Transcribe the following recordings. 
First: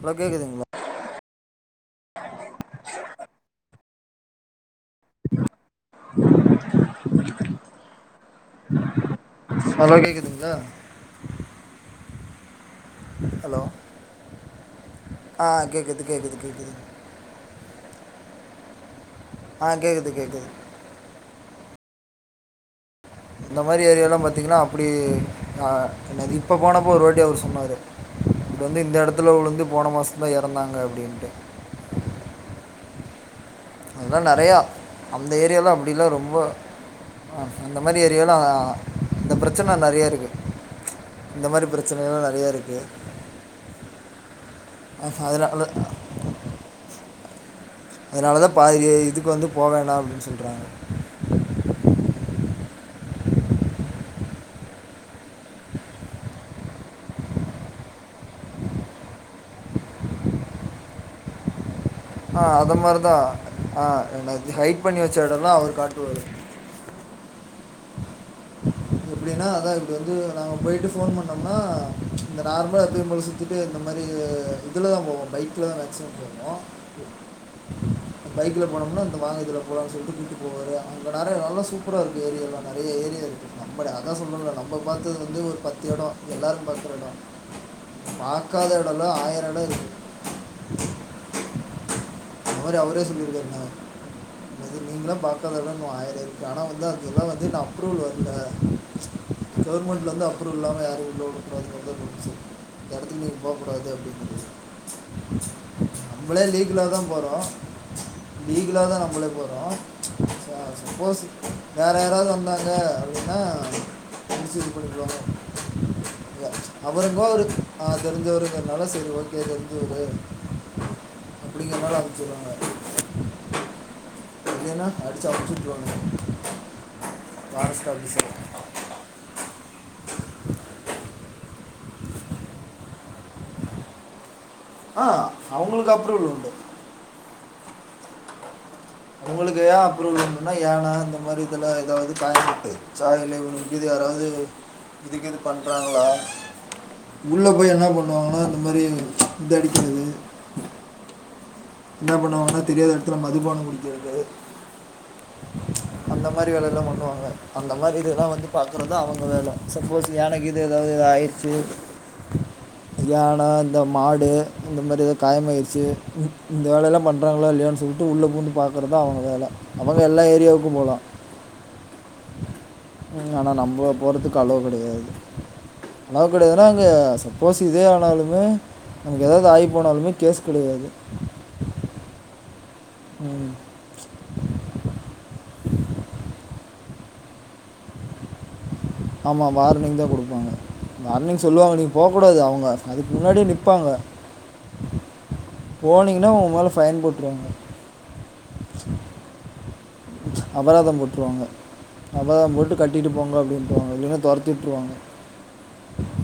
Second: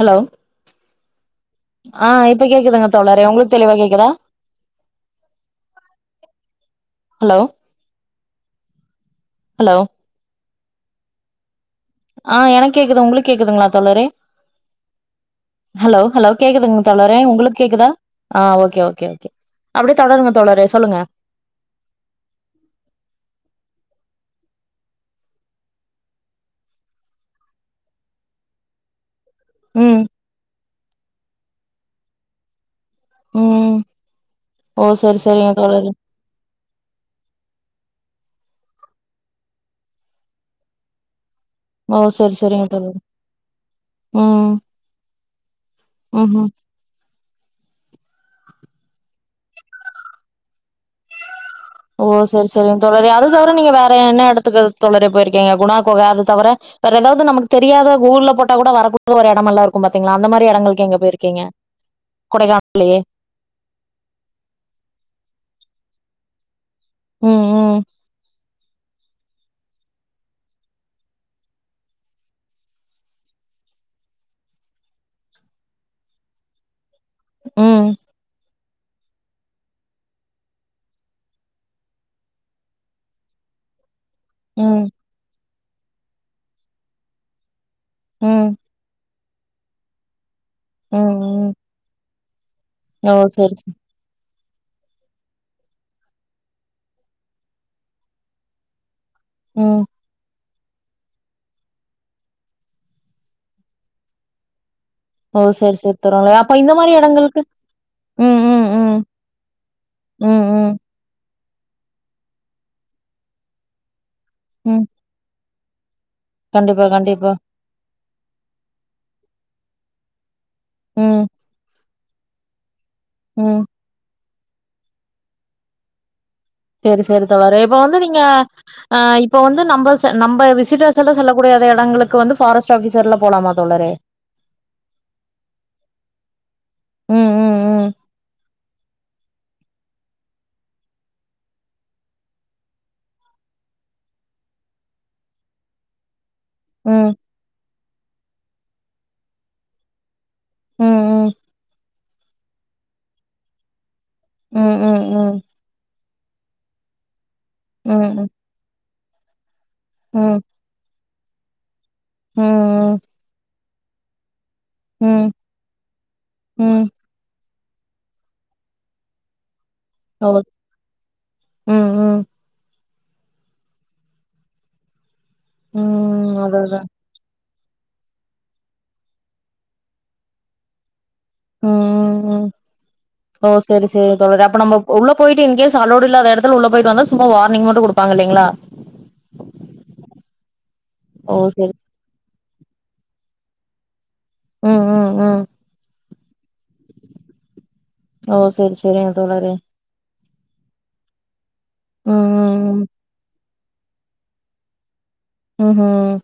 Hello ஆஹ் இப்ப கேக்குதுங்க தோழரே உங்களுக்கு தெளிவா கேக்குதா ஹலோ ஹலோ நல்லா கேக்குதுங்களா ஆஹ் எனக்கு கேக்குது உங்களுக்கு ஹலோ கேக்குதுங்களா தோழரே ஆ ஹலோ கேட்குது ஹலோ கேட்குது கேட்குது கேக்குதுங்க தோழரே உங்களுக்கு கேக்குதா ஆஹ் ஓகே ஓகே ஆ அப்டே கேட்குது தொடருங்க கேட்குது தோழரே சொல்லுங்க இந்த மாதிரி ஏரியல்லா பாத்தீங்கன்னா அப்டி என்னது இப்ப போனப்ப ஒரு வாட்டி அவர் சொன்னாரு இங்க வந்து இந்த எடத்துல உழுந்து போன ம் மாச தா இறந்தாங்க அப்டின்ட்டு ம் அதெல்லா நெறையா ஓ சரி அந்த சரிங்க ஏரியாலா தோழரே அப்டில்லா ரொம்ப ஆ அந்த மாரி ஏரியாலா இந்த ப்ரச்சன நெறைய இருக்கு இந்த மாரி பிரச்சனை எல்லா நெறைய இருக்கு உம் உஹும் அதனாலதா பாதி இதுக்கு வந்து போவேணா அப்டின்னு சொல்றாங்க ஓ சரி சரிங்க தோழரே அது தவிர நீங்க வேற என்ன எடத்துக்கு தோழரே போயிருக்கீங்க குணா கொக அது தவர ரெண்டாவது நமக்கு தெரியாத கூகுள்ல போட்டா கூட வர [inaudible] ஒரு இடமல்லா இருக்கு பாத்தீங்களா அந்த மாரி எடங்களுக்கு எங்க போய்ருக்கிங்க ஆஹ் அத மாரிதா ஆஹ் என்ன ஹைட் பண்ணி வச்ச எடல்லா அவரு காட்டுவாரு உம் உம் எப்டின்னா அதா இப்டி வந்து நாங்க போயிட்டு ஃபோன் பண்ணோம்னா இந்த நார்மலா எப்பயுபோல சுத்திட்டு இந்த மாரி இதுலதா போவோ பைக்ல தா மேக்சிமம் போவோ உம் போனம்னா இந்த வாகனத்துல போலானு சொல்ட்டு கூட்டு போவாரு அங்க நெறைய நல்லா சூப்பரா இருக்கு ஏரியால நெறைய ஏரியா இருக்கு அதா சொல்ரல நம்ம ம் பாத்தது வந்து ஒரு பத் எடோ எல்லாரு பாக்குறடோ ம் பாக்காத எடோனா ஆயிரெடோ இருக்கு உம் உம் மாரி அவரே சொல்லிருகாருங்க நீங்களா பாக்காதல்ல இனுஆயிரோ இருக்கு ஆனா வந்து அது எல்லா அப்ரூவல் வர்ல ம் கவர்மெண்ட்லந்து அப்ரூவல் இல்லாம யாரயு உள்ள உட கூடாதுங்கறதா ரூல்சு எடத்துக்கு நீங்க போகூடாது அப்டின்னு ஓ செரி செரி தோழரே அப்ப இந்த மாரி எடங்களுக்கு ம் ம் லீகலா தா ம் நம்மளே போறோ ம் ம் சப்போஸ் வேற யாராவது வந்தாங்க அப்டின்னா புடிச்சுட்டு ம் போய்ருவாங்க கண்டிப்பா அவருங்கோ கண்டிப்பா அஹ் தெரிஞ்சவருங்கனால செரி ஓகே தெரிஞ்சவரு ம் அப்டிங்றனால அனுப்ச்சராங்க ம் இல்லனா அடிச்சு அனுப்ச்சுட்ருவாங்க செரி செரி தோழரே இப்ப வந்து நீங்க ஆ இப்ப வந்து நம்ப நம்ப விசிட்டர்ஸ் எல்லா செல்லக்கூடிய எடங்களுக் கு வந்து ஃபாரஸ்ட் ஆஃபீசர்ல போலாமா தோழரே ஆ அவங்ளுக்கு அப்ரூவல் உண்டு ம் ம் ம் அவுங்ளுக்கு ஏ அப்ரூவல் உன்டுனா ஏனா இந்த மாரி இதுல எதாவுது காயம்பட்டு சாயல்லே இவனுக கீது யாராது அது இதுக்கு இது பண்றாங்ளா ம் உள்ள போய் என்னா பண்ணுவாங்கனா இந்த மாரி இது அடிக்கறது ம் ம் என்னா பண்ணுவாங்னா தெரியாத எடத்துல மதுபான குடி ம் ம் ம் அந்த மாரி வேலையெலா பண்ணுவாங்க அந்த ம் மாரி இதெலா ம் வந்து பாக்குறதா அவுங்க வேல சப்போஸ் யான கீது எதாவுது ஆயிருச்சு ம் ம் இந்த மாடு இந்த மாரி எதாவ்து ம் ம் காயமாயிருச்சு இந்த ம் வேலையெலா பண்றாங்க இல்லயா சொல்ட்டு உள்ள பூந்து பாக்கறதா அவுங்க வேல அவுங்க எல்லா ஓ ஏரியாக்கு போலா ம் ம் ம் ஆனா நம்ப போறதுக்கு அலோ கெடையாது அலோ ம் அதா கெடையாதுனா அதா அங்க சப்போஸ் இதே ஆனாலுமே நமக்கு எதாவுது ஆயி போனாலுமே கேஸ் கெடையாது ம் ம் ம் ஓ ம் செரி செரிங் தோழரே அப்ப நம்ம உள்ள போயிட்டு இன்கேஸ் அலோடு இல்லாத எடத்துல உள்ள போயிட்டு வந்தா சும்மா வார்னிங் மட்டு குடுப்பாங்க இல்லைங்ளா ஆமா வார்னிங் தா குடுப்பாங்க ஓ வார்னிங் செரி சொல்லுவாங்க நீங்க போக்கூடாது அவுங் க அதுக்கு முன்னாடியே நிப்பாங்க ம் ம் ம் இல்லனா உங்க மேல ஃபைன் போட்ருவாங்க ஓ செரி செரிங்க தோழரே அபராதம் போட்ருவாங்க ம் அபராதம் போட்டு ம் கட்டிட்டு போங்க அப்டினு இல்லைனா தொரத்தியுட்ருவாங்க ம் ம்ஹும்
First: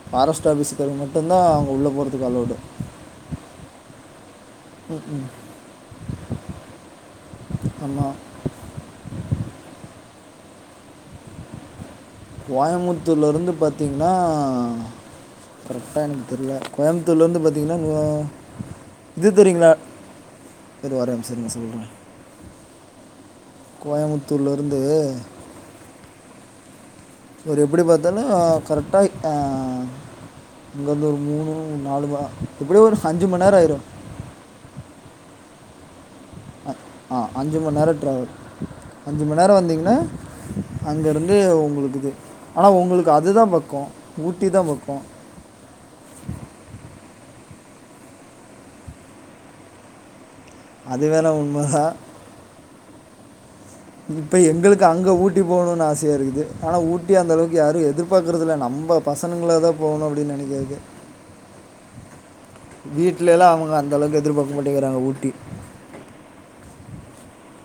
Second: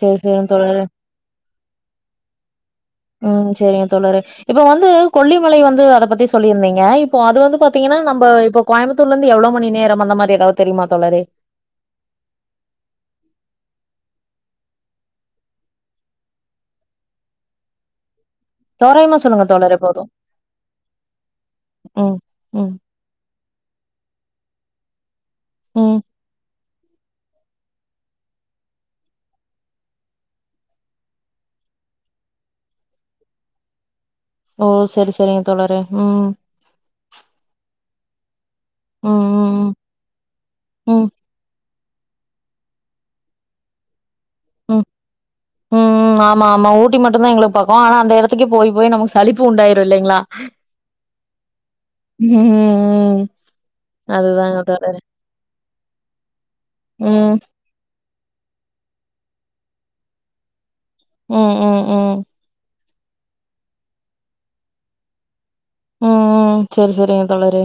செரி செரிங்க ஃபாரஸ்ட் தோழரே ஆஃபிஸர்களுக்கு மட்டுந்தா அங்க உள்ள போறதுக்கு அலவ்டு இப்போ வந்து ம் ம் கொல்லிமலைய வந்து அத பத்தி சொல்லிருந்திங்க இப்போ அது வந்து பாத்திங்கனா ஆமாம் நம்ப இப்போ கோயமுத்தூர்ல இருந்து எவ்ளோ மணி நேரம் அந்த மாரி எதாவுது தெரியுமா தோழரே னா கரெக்டா எனக்கு தெர்ல கோயமுத்தூர்ல இருந்து பாத்திங்னா தோராயமா இது சொல்லுங்க தெரிங்ளா தோழரே போதும் இரு ஒரெ நிம்ஸ இருங்க சொல்றே ம் ம் கோயமுத்தூர்ல இருந்து ம் ஒரு எப்டி பாத்தாலு கரெக்டா இங்க இருந்து ஒரு மூணு நாலு மா எப்டியோ ஒரு அஞ்சு மண் நேர ஆயிரு ஓ சரி சரிங் தோழரே ம் ஆ அஞ்சு மண் நேர டிராவல் ம் அஞ்சு மண் நேர ம் ம் வந்திங்னா அங்க ம் இருந்து உங்ளுக் க்குது ஆனா உங்ளுக்கு அதுதா பக்கொ ம் ம் ஆமா ஆமா ஊட்டி மட்டுந்தா எங்ளுக்கு ப க்கோ ஆனா அந்த எடத்திக்கு போயி போய் நமக்கு சளிப்பு உண்டாயிரு இல்லைங்ளா அது வேணால் உண்மைதான் ம் ம் இப்ப அதுதாங்க எங்களுக்கு தோழரே அங்க ஊட்டி போகணுன் ஆசையா இருக்குது ஆனா ஊட்டி அந்த ம் அளவுக்கு யாரு எதி ர்பாக்கறதில்ல நம்ப பசன்கள தா போகணு அப்டின் நெனைக்கறது ம் ம் ம் வீட்லெலா அவுங்க அந்தளவுக்கு எதிர்பாக்க மாட்டேங்றாங்க ஊட்டி ம் ம் செரி செரிங்க தோழரே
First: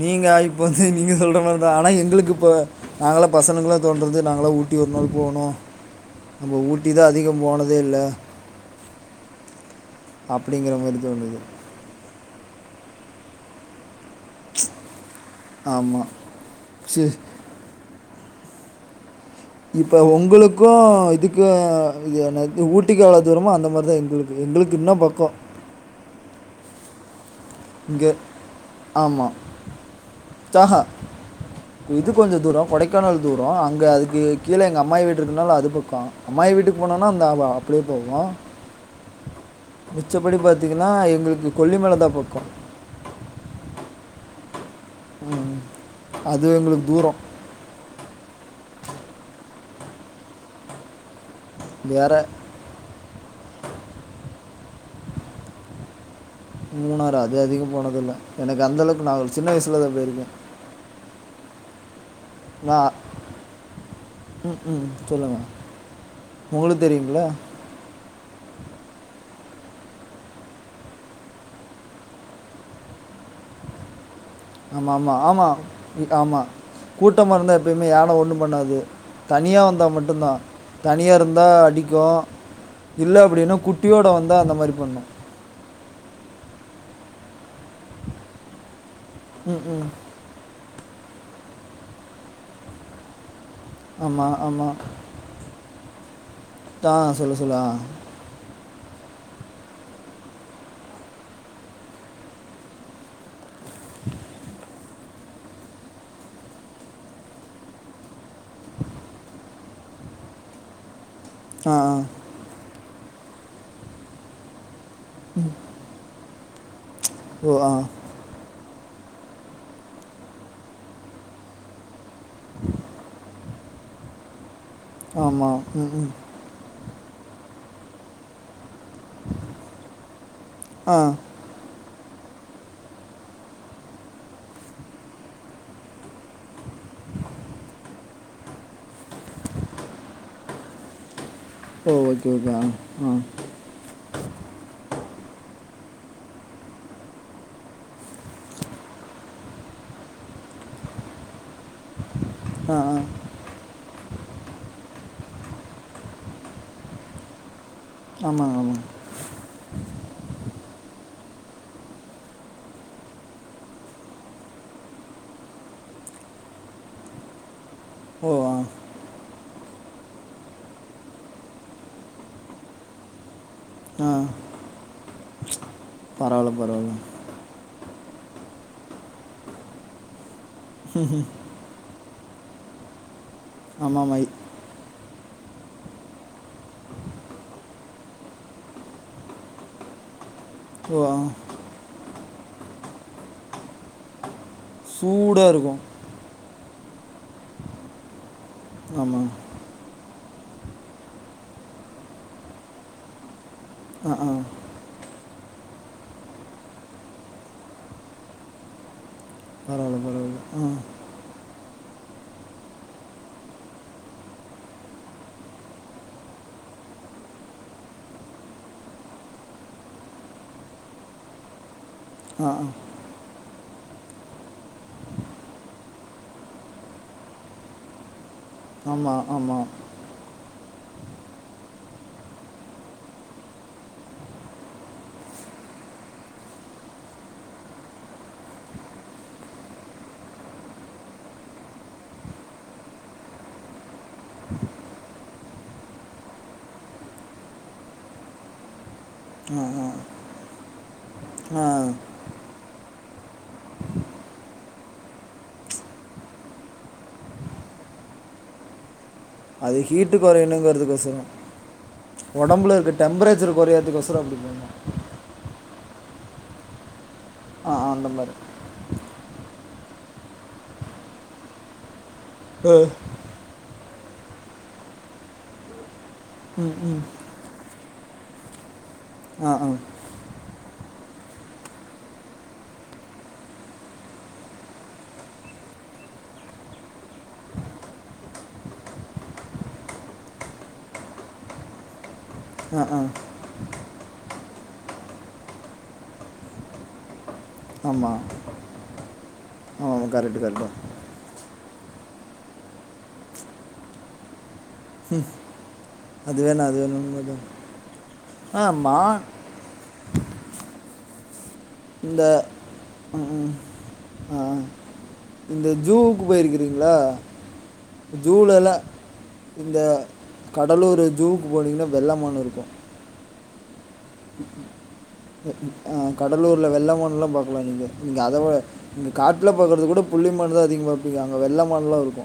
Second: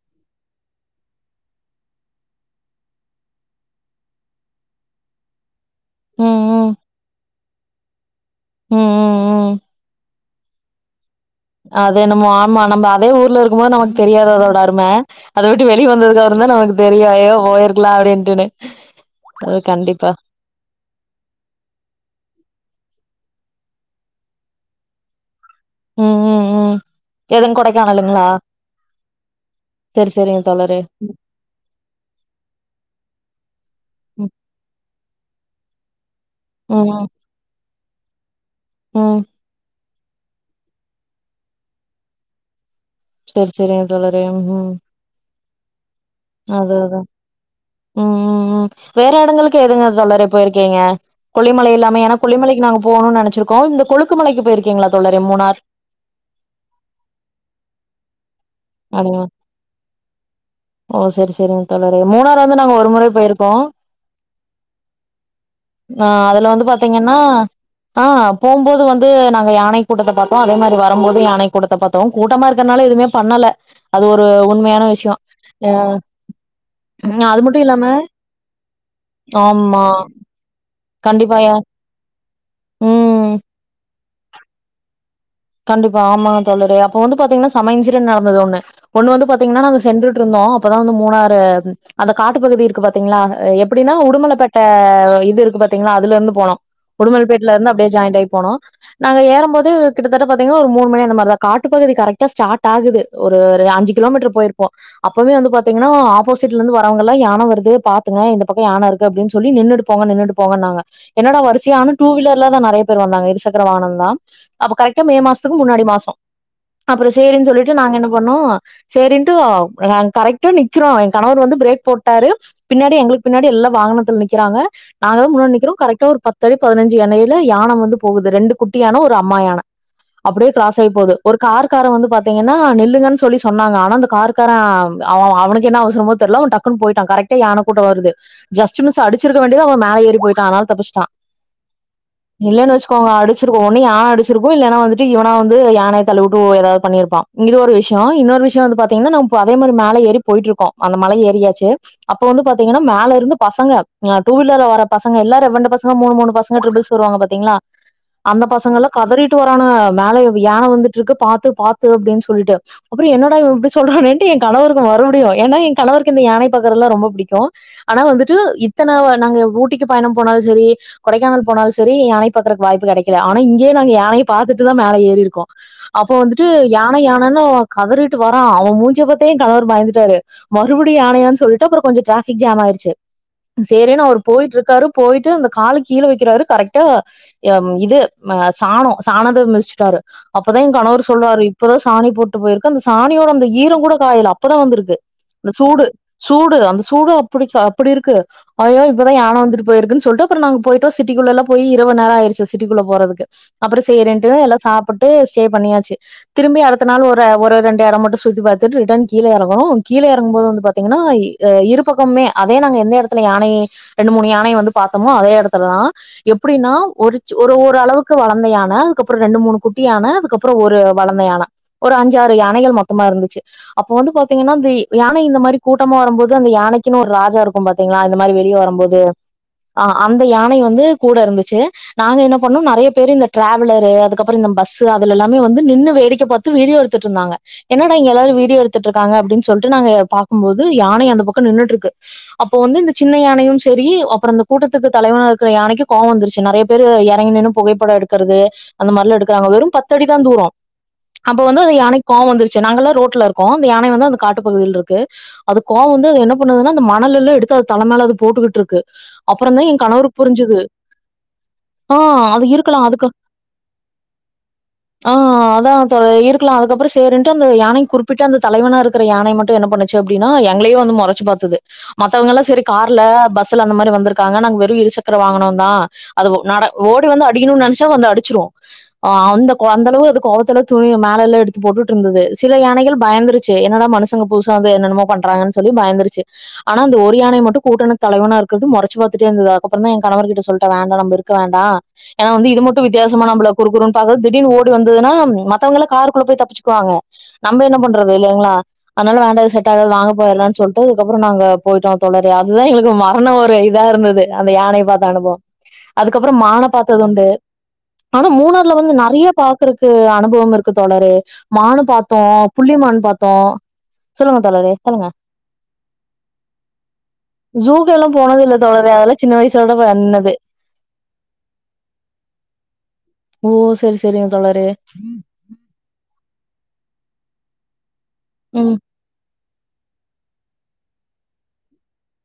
நீங்க இப்ப வந்து நீங்க சொல்ற மாதிரிதா ஆனா எங்களுக்கு இப்ப நாங்கள பசனுங்ளா தோன்றது நாங்களா உ ட்டி ஒரு நாள் போகணு ம் நம்ப ம் ஊட்டி தா அதிகம் போனதே இல்ல ம் ம் ம் அப்டிங்கிற மாரி தோணுது அது என்னமோ ஆமா நம்ப அதே ஊர்ல இருக்கும் போது நமக் தெரியாது அதோட அரும அத விட்டு வெளி ஆமாம் வந்ததுக்காற தா நமக்கு தெரியு சரி அயே ஒயிருக்லா அப்டின்ட்டுனு இப்ப ஒங்களுக்கு இதுக்கு என்னது ஊட் டிக்கு எவ்ளோ தூரமோ அந்த மாரி தா எங்களுக்கு எங்களுக்கு இன்னோ பக்கோ ம் ம் ம் எதுங் இங்கே கொடைக்கானலுங்ளா ஆமாம் சேரி சேரிங்க ஆஹா தோழரே இது கொஞ்ச தூர கொடைக்கானல் தூர அங்க அதுக்கு ம் கீழ எங்க அம்மாயி வீடு இருக்குனால அது பக்க அம்மாயி வீட்டுக்கு ம் போனுனா அந்த அ அப்டியே போயிவோ ம் மிச்சபடி பாத்தீங்கனா எங்களுக்கு கொல்லிமல தா பக்கோ சேரி சேரிங் தோழரே ம் ம் ம் அது அதா ம் ம் ம் வேற எடங்களுக்கு எதுங்க தோழரே போயிருக்கீங்க கொல்லி மலை இல்லாமே வேற ஏனா கொல்லி மலைக்கு நாங்க போனுனு நெனச்சிருக்கோ இந்த கொழுக்குமலைக்கு போயிருக்கீங்களா தோழரே மூணார் மூணாறா அது அதிகம் போனது இல்ல எனக்கு அந்த அளவுக்கு அப்டியா நான் சின்ன வயசுலதா போயிருக்கே ஓ சேரி சேரிங்க தோழரே மூணாரு வந்து நாங்க ஒரு நான் முறை போயிருக்கோ ம் ம் சொல்லுங்க ஆ அதுல வந்து ஒங்களுக்கு பாத்தீங்கன்னா தெரியும்ல ஆ போம் போது வந்து நாங் யானை கூட்டத்த பாத்தோ அதே மாரி வரம் போது யானை கூட்டத்த பாத்தோ கூட்டமா இருக்கனால எதுமே பண்ணல அது ஒரு ரு உண்மையான விஷய அ கூட்டமா அது இருந்தா மட்டு இல்லாம எப்பயுமே யான ஒண்ணு பண்ணாது தனியா ஆமா வந்தா மட்டுந்தா தனியா கண்டிப்பா இருந்தா யா அடிக்கு இல்ல ம் அப்டினா குட்டியோட வந்தா அந்த மாரி பண்ணு கண்டிப்பா ஆமா தோழரே அப்ப வந்து பாத்தீங்னா செம இன்சிடன்ட் நடந்தது ஒண்ணு ஒண்ணு வந்து பாத்தீங்னா ம் நாங்க ம் சென்றுட்டு இருந்தோ அப்பதா வந்து மூணாரு அந்த காட்டு பகுதி இருக்கு பாத்தீங்ளா அ எப்டின்னா ஆமாம் உடுமல பேட்ட ஆமாம் இது இருக்கு பாத்தீங்களா அதுல இருந்து போனோ ஆ உடுமல சொல்லு பேட்ல சொல்லு ஆ இருந்து அப்டியே ஜாயிண்ட் ஆயி போனோ நாங்க ஏறம் போது கிட்டதட்ட பாத்தீங்னா ஒரு மூணு மணி அந்த மாரிதா காட்டுப்பகுதி கரெக்டா ஸ்டார்ட் ஆகுது ஒரு ரு அஞ்சு கிலோமீட்டர் போயிருப்போ அப்பவே வந்து பாத்தீங்னா ஆப்போசிட்ல இருந்து வரவுங்கலா யான வருது பாத்துங்க இந்த பக்க யானை இருக்கு அப்டினு சொல்லி நின்னுட்டு போங்க ப நின்னுட்டு போங்கனாங்க என்னடா ஆ வரிசையா ஆ ஆன டூவீலர்ல தா நெறய பேர் வந்தாங்க இருசக்கர வாகனந்தா அப்ப கரெக் ட மே மாசத்துக் முன்னாடி மாசம் அப்புற சேரின்னு ஓ ஆ சொல்லிட்டு நாங்க என்ன பண்ணோ சேரின்ட்டு அ நாங்க கரெக்டா நிக்கிறோ என் கணவர் வந்து பிரேக் போட்டாரு பின்னாடி எங்களுக்கு பின்னாடி எல்லா வாகனத்தில் நிக்கிறாங்க நாங்க தா முன்னாடி ஆமாம் நிக்கிறோ ம் கரெக்டா ம் ஒரு பத்தடி பதினஞ்சு எண்ணையில யானை வந்து போகுது ரெண்டு குட்டி யான ஒரு அம்மா யான அப்டியே கிராஸ் ஆயி ஆ போது ஒரு காரு காரன் வந்து பாத்தீங்கனா நில்லுங்கன்னு சொல்லி சொன்னாங்க ஆனா அந்த காருக்கார அவ அவனுக்கு என்ன அவசரமோ தெர்ல அவ டக்கு னு போயிட்டான் கரெக்டா யான கூட்ட வருது ஜஷ்ட்டு மிஸ் அடிச்சுருக்க வேண்டிது அவ மேல ஏறி போயிட்டா அதனால தப்பிச்ட்டா ஓ ஓகே ஓகே ஆ இல்லேனு வச்சுக்கோங்க ஆ அடிச்சுருக்கு ஒன்னு யா யானா வந்துட்டு இவனா வந்து யான தள்ளுவுட்டு ஒ ஏதாவது பண்ணிருப்பா இது ஒரு விஷய இன்னொரு விஷய வந்து பாத்தீங்னா நா ப் அதே ம் மரி மேல ஏறி போயிட்ருக்கோ அந்த மல ஏறியாச்சு அப்ப வந்து ஆ பாத்தீங்னா ஆ மேல இருந்து பசங்க டுவீலர்ல வர பசங்க எல்லா ரெவ்வண்டு பசங்க மூணுமூணு பசங்க ட்ரிபுல்ஸ் வருவாங்க பாத்தீங்ளா ஆமா ஆமாங் கதறிட்டு வரானுக வேல யான வந்துட்ருக் க்கு பாத்து பாத்து அப்டின் சொல்ட்டு அப்புற என்னடா இவ் இப்டி சொல்றானேன்டு என் கணவருக்கு மறுபடியு ஏனா என் கணவருக்கு கு இந்த யானைய பாக்குறல்லா ரொம்ப புடிக்கு ஆனா ஓ வந்துட்டு ஆ இத்தன நாங்க ஊட்டி ஊட்டிக்கி பயணம் போனாலு செரி கொடைக்கானல் போனாலு செரி யானை பாக்குறக்கு வாய்ப்பு கெடைக்கல ஆனா இங் கயே நாங்க ஆ யானைய பாத்துட்டு தா மேல ஏறிருக்கோ அப்போ வந்துட்டு பரவாயில்ல பரவாயில்ல யானை யானன்னு கதறீட் டே வர்றா அவே மூஞ்ச பாத்தே ஏ கணவர் பயந்துட்டாரு மறுபடியு யானையான்னு சொல்லிட்டு அப்பறோ கொஞ்சோ ட்ராஃபிக் ஜாம் ஆயிருச்சி ஆமாம் சேரின்னு அவர் ஆமாம் இ- போயிட்டு இருக்காரு போயிட்டு அந்த காலக் கீழ வக்கிறாரு கரெக்டா ஆ இது ஆ சாணோ சாணோத்த மிதிச்சிட்டாரு அப்பதா ஏ ஓ கணவர் ஆ சொல்றாரு இப்பதா சாணி போட்டு போயிருக்கு அந்த சாணியோட அந்த ஈரோ கூட காயலா அப் பதா வந்திருக்கு அந்த சூடாக இருக்கும் சூடு சூடு அந்த சூடு அப்டிக்கா அப்டி இருக்கு ஐயோ இப்பதா ஆமாம் யான வந்துட்டு போயிருக்குன்னு சொல்லிட்டு அப்பறோ நாங்க போயிட்டோ சிட்டிக்குள்ளல்லா பொய் இரவுநேரோ ஆயிருச்சி சிட்டிக்குள்ள போறதுக்கு அப்பறோ ஆ செய்றேன்ட்டு ஆ எல்லா சாப்ட்டு என்ஜாய் பண்ணியாச்சி திரும்பியு அடுத்த நாள் ஒரு ஒரு ரெண்டு இடம் மட்டு சுத்தி பாத்துட்டு ரிட்டன் கீழ இறங்குனோ கீழ பரவாயில்ல பரவாயில்ல இறங்கும்போது வந்து ஆ பாத்தீங்கன்னா ஆ இருப் கோமே அதே நாங்க எந்த எடத்துல யானை ரெண்டு மூணு யானை வந்து பாத்தமோ அதே எடத்துலதா எப்டின்னா ஒரு சோ ஒரு ஒரு அளவுக்கு வளந்தயான அதுக்கப்பறோ ரெண்டு மூணு குட்டியான அதுக்கப்பறோ ஒரு வளந்தயான ஒரு அஞ்சிஆறு ஆ ஆ யானைகள் மொத்தமா இருந்துச்சி அப்ப வந்து பாத்தீங்கன்னா இந்த யானை இந்த மாரி கூட்டமா வரும்போது அந்த யானைக்கின்னு ஒரு ராஜா இருக்கு பாத்தீங்களா இந்த மாரி வெளிய வரும்போது ஆமாம் ஆமாம் ஆ அந்த யா பிள்ளைகள் வந்து கூட இருந்துச்சி நாங்க என்ன பண்ணோ நெறைய பேரு இந்த டிராவலர் அதுக்கப்பறோ இந்த பஸ் அதுல எல்லாமே வந்து நின்னு வேடிக்க பாத்து வீடியோ எடுத்துட்டு இருந்தாங்க என்னடா இங்க எல்லாரு வீடியோ எடுத்துட்டு இருக்காங்க அப்டின்னு சொல்ட்டு நாங்க பாக்கும்போது யானை அந்த பக்கோ நின்னுட்டு இருக்கு அப்போ வந்து இந்த சின்ன யானையும் செரி அப்பறோ இந்த கூட்டத்துக்கு தலைவனா இருக்கிற யானைக்கு கோவோ வந்துருச்சி நெறைய பேரு இறங்கி நின்னு புகைப்படோ எடுக்குறது அந்த மாரிலா எடுக்குறாங்க ஆ வெறும் ஆ பத் அடி தா தூரோ அப்ப வந்து ஆ அந்த யானைக்கி கோவோ வந்துருச்சி நாங்க எல்லா ரோட்ல இருக் கோ அந்த யானை வந்து அந்த காட்டு பகுதில இருக்கு அதுக்கு கோவோ வந்து என்ன பண்ணுதுன்னா அந்த மணலு எல்லா எடுத்து அது தல மேல அது போட் போட்ருக்கு அப்பறோந்தா ஏ அது ஹீட்டு கணவருக்கு புரிஞ்சது ஆ அது ஒடம்புல இருக்கலா இருக்க அதுக்கு டெம்பரேச்சர் கொறையரத்துக் கோசரோ அப்டி பண்ணு ஆ அதா தோழரே இருக்கலா அதுக்கப்பறோ சேரின்ட்டு அந்த யானையு ஆ, குறிப்பிட்டு மாதிரி அந்த தலைவனா இருக்குற யானை மட்டு என்ன பண்ணு ஆச்சி அப்டின்னா எங்கலயே வந்து முறைச்சி பாத்தது மத்தவங்கயெல்லா செரி ஆ, கார்ல பஸ்ல அந்த மாரி வந் துருக்காங்க நாங்க வெறு இருசக்கர வாகனோ தா அது ஓ நட ம் ஓட் ம் இன்னு நெனைச்சா வந்து அடிச்சிரு ஆ அந்த கோ அந்த அளவு அது கோவத்துல துணிய மேலல்லா எடுத்து போட்டுட்ருந்தது சில யானைகள் பயந்துருச்சி என்னடா மனுசங்க புதுசா வந்து என்னஎன்னமோ பண்றாங்கன்னு சொல்லி பயந்துருச்சி ஆனா அந்த ஒரு யானை மட்டு கூட்டனுக்கு தலைவனா இருக்குறது மொறச்சி பாத்துட்டே இருந்தது அதுக்கப்பறோந்தா ஏ கணவர் கிட்ட சொல்லிட்டா வேண்டா நம்ப இருக்க வேண்டா ஏன்னா வந்து இது மட்டு ஆ ஆ ஆமாம் வித்தியாசமா நம்பள குறுக்குறுன்னு பாக்குது திடீர்ன்னு ஓடி வந்ததுன்னா மத்தவங்கல்லா காருக்குள்ள போய் தப்பிச்சிக்குவாங்க நம்ப என்ன பண்றது ஆமாம் இல்லேங்களா அதனால வேண்டா இது செட் ஆகாது ஆமாம் வாங்க கரெக்டு போயிறலான்னு கரெக்டு சொல்ட்டு அதுக்கப்பறோ நாங்க போய்ட்டோ தோழரே அதுதா எங்களுக்கு மரண ஒரு இதா இருந்தது அந்த யானைய பாத்த அனுபவம் அதுக்கப்பறோ அது மான வேணும் அது பாத் வேணும் ததுண்டு உண்மைதான். ஆனா மூணாருல வந்து ஆமா நெறைய பாக்குறக்கு அனுபவம் இருக்கு தோழரே மானு பாத்தோ இந்த புள்ளி மான் ம், பாத்தோ ம். ஆ சொல்லுங்க தோழரே சொல்லுங்க இந்த ஜூவுக்கு போயிருக்கிறீங்களா ஜூக்கு எல்லா போனது இல்ல ஜூலல்லா தோழரே அதெல்லா சின்ன வயசோட இந்த பண்ணது கடலூர் ஜூவுக்கு போனீங்கன்னா வெள்ள மான் இருக்கு ஓ சேரி சேரிங்க தோழரே உள்ள வெள்ள மான்ல்லா பாக்கலா நீங்க இங்க அதவுட ம் நீங்க காட் ல பாக்றது கூட புள்ளி மான் தா அதிகோ பாப்பீங்க அங்க வெள்ள மான்லா இருக்கு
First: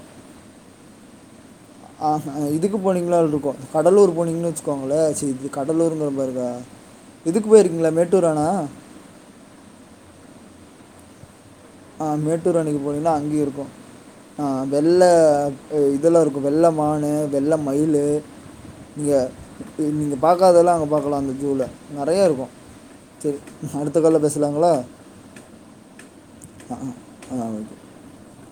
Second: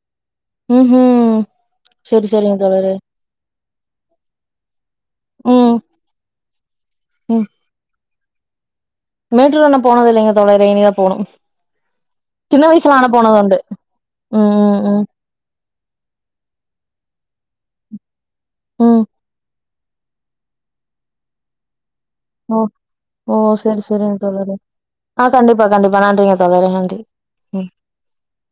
ம் ஹூம் ஆ இதுக்கு போனீங்கனாலு இருக்கு கடலூர் போனீங்கன்னு வச்சுக்கோங்க அவள சி இது ம் கடலூருங்கிற பாருங்க ம் இதுக்கு போயிருக்கீங்களா மேட்டூர் அண மேட்டூர் அண போனுது இல்லங்க தோழரே இனி தா போணு ஆ மேட்டூர் சின்ன அணைக்கி வயசுல ஆனா போனீங்கன்னா போனது அங்கயு உண்டு இருக்கு ஆ ம் ம் வெள்ள ம் இதெல்லா இருக்கு வெள்ள மானு வெள்ள மயிலு ம் நீங்க நீங்க பாக்காதெல்லா அங்க பாக்கலா அந்த ஜூவுல நெறையா இருக்கு ஓ ஓ சேரி செரி அடுத்த செரிங்க கால்ல தோழரே பேசலாங்களா ஆ கண்டிப்பா கண்டிப்பா நன்றிங்க தோழரே ஆ நன்றி ஆ ம் ஓகே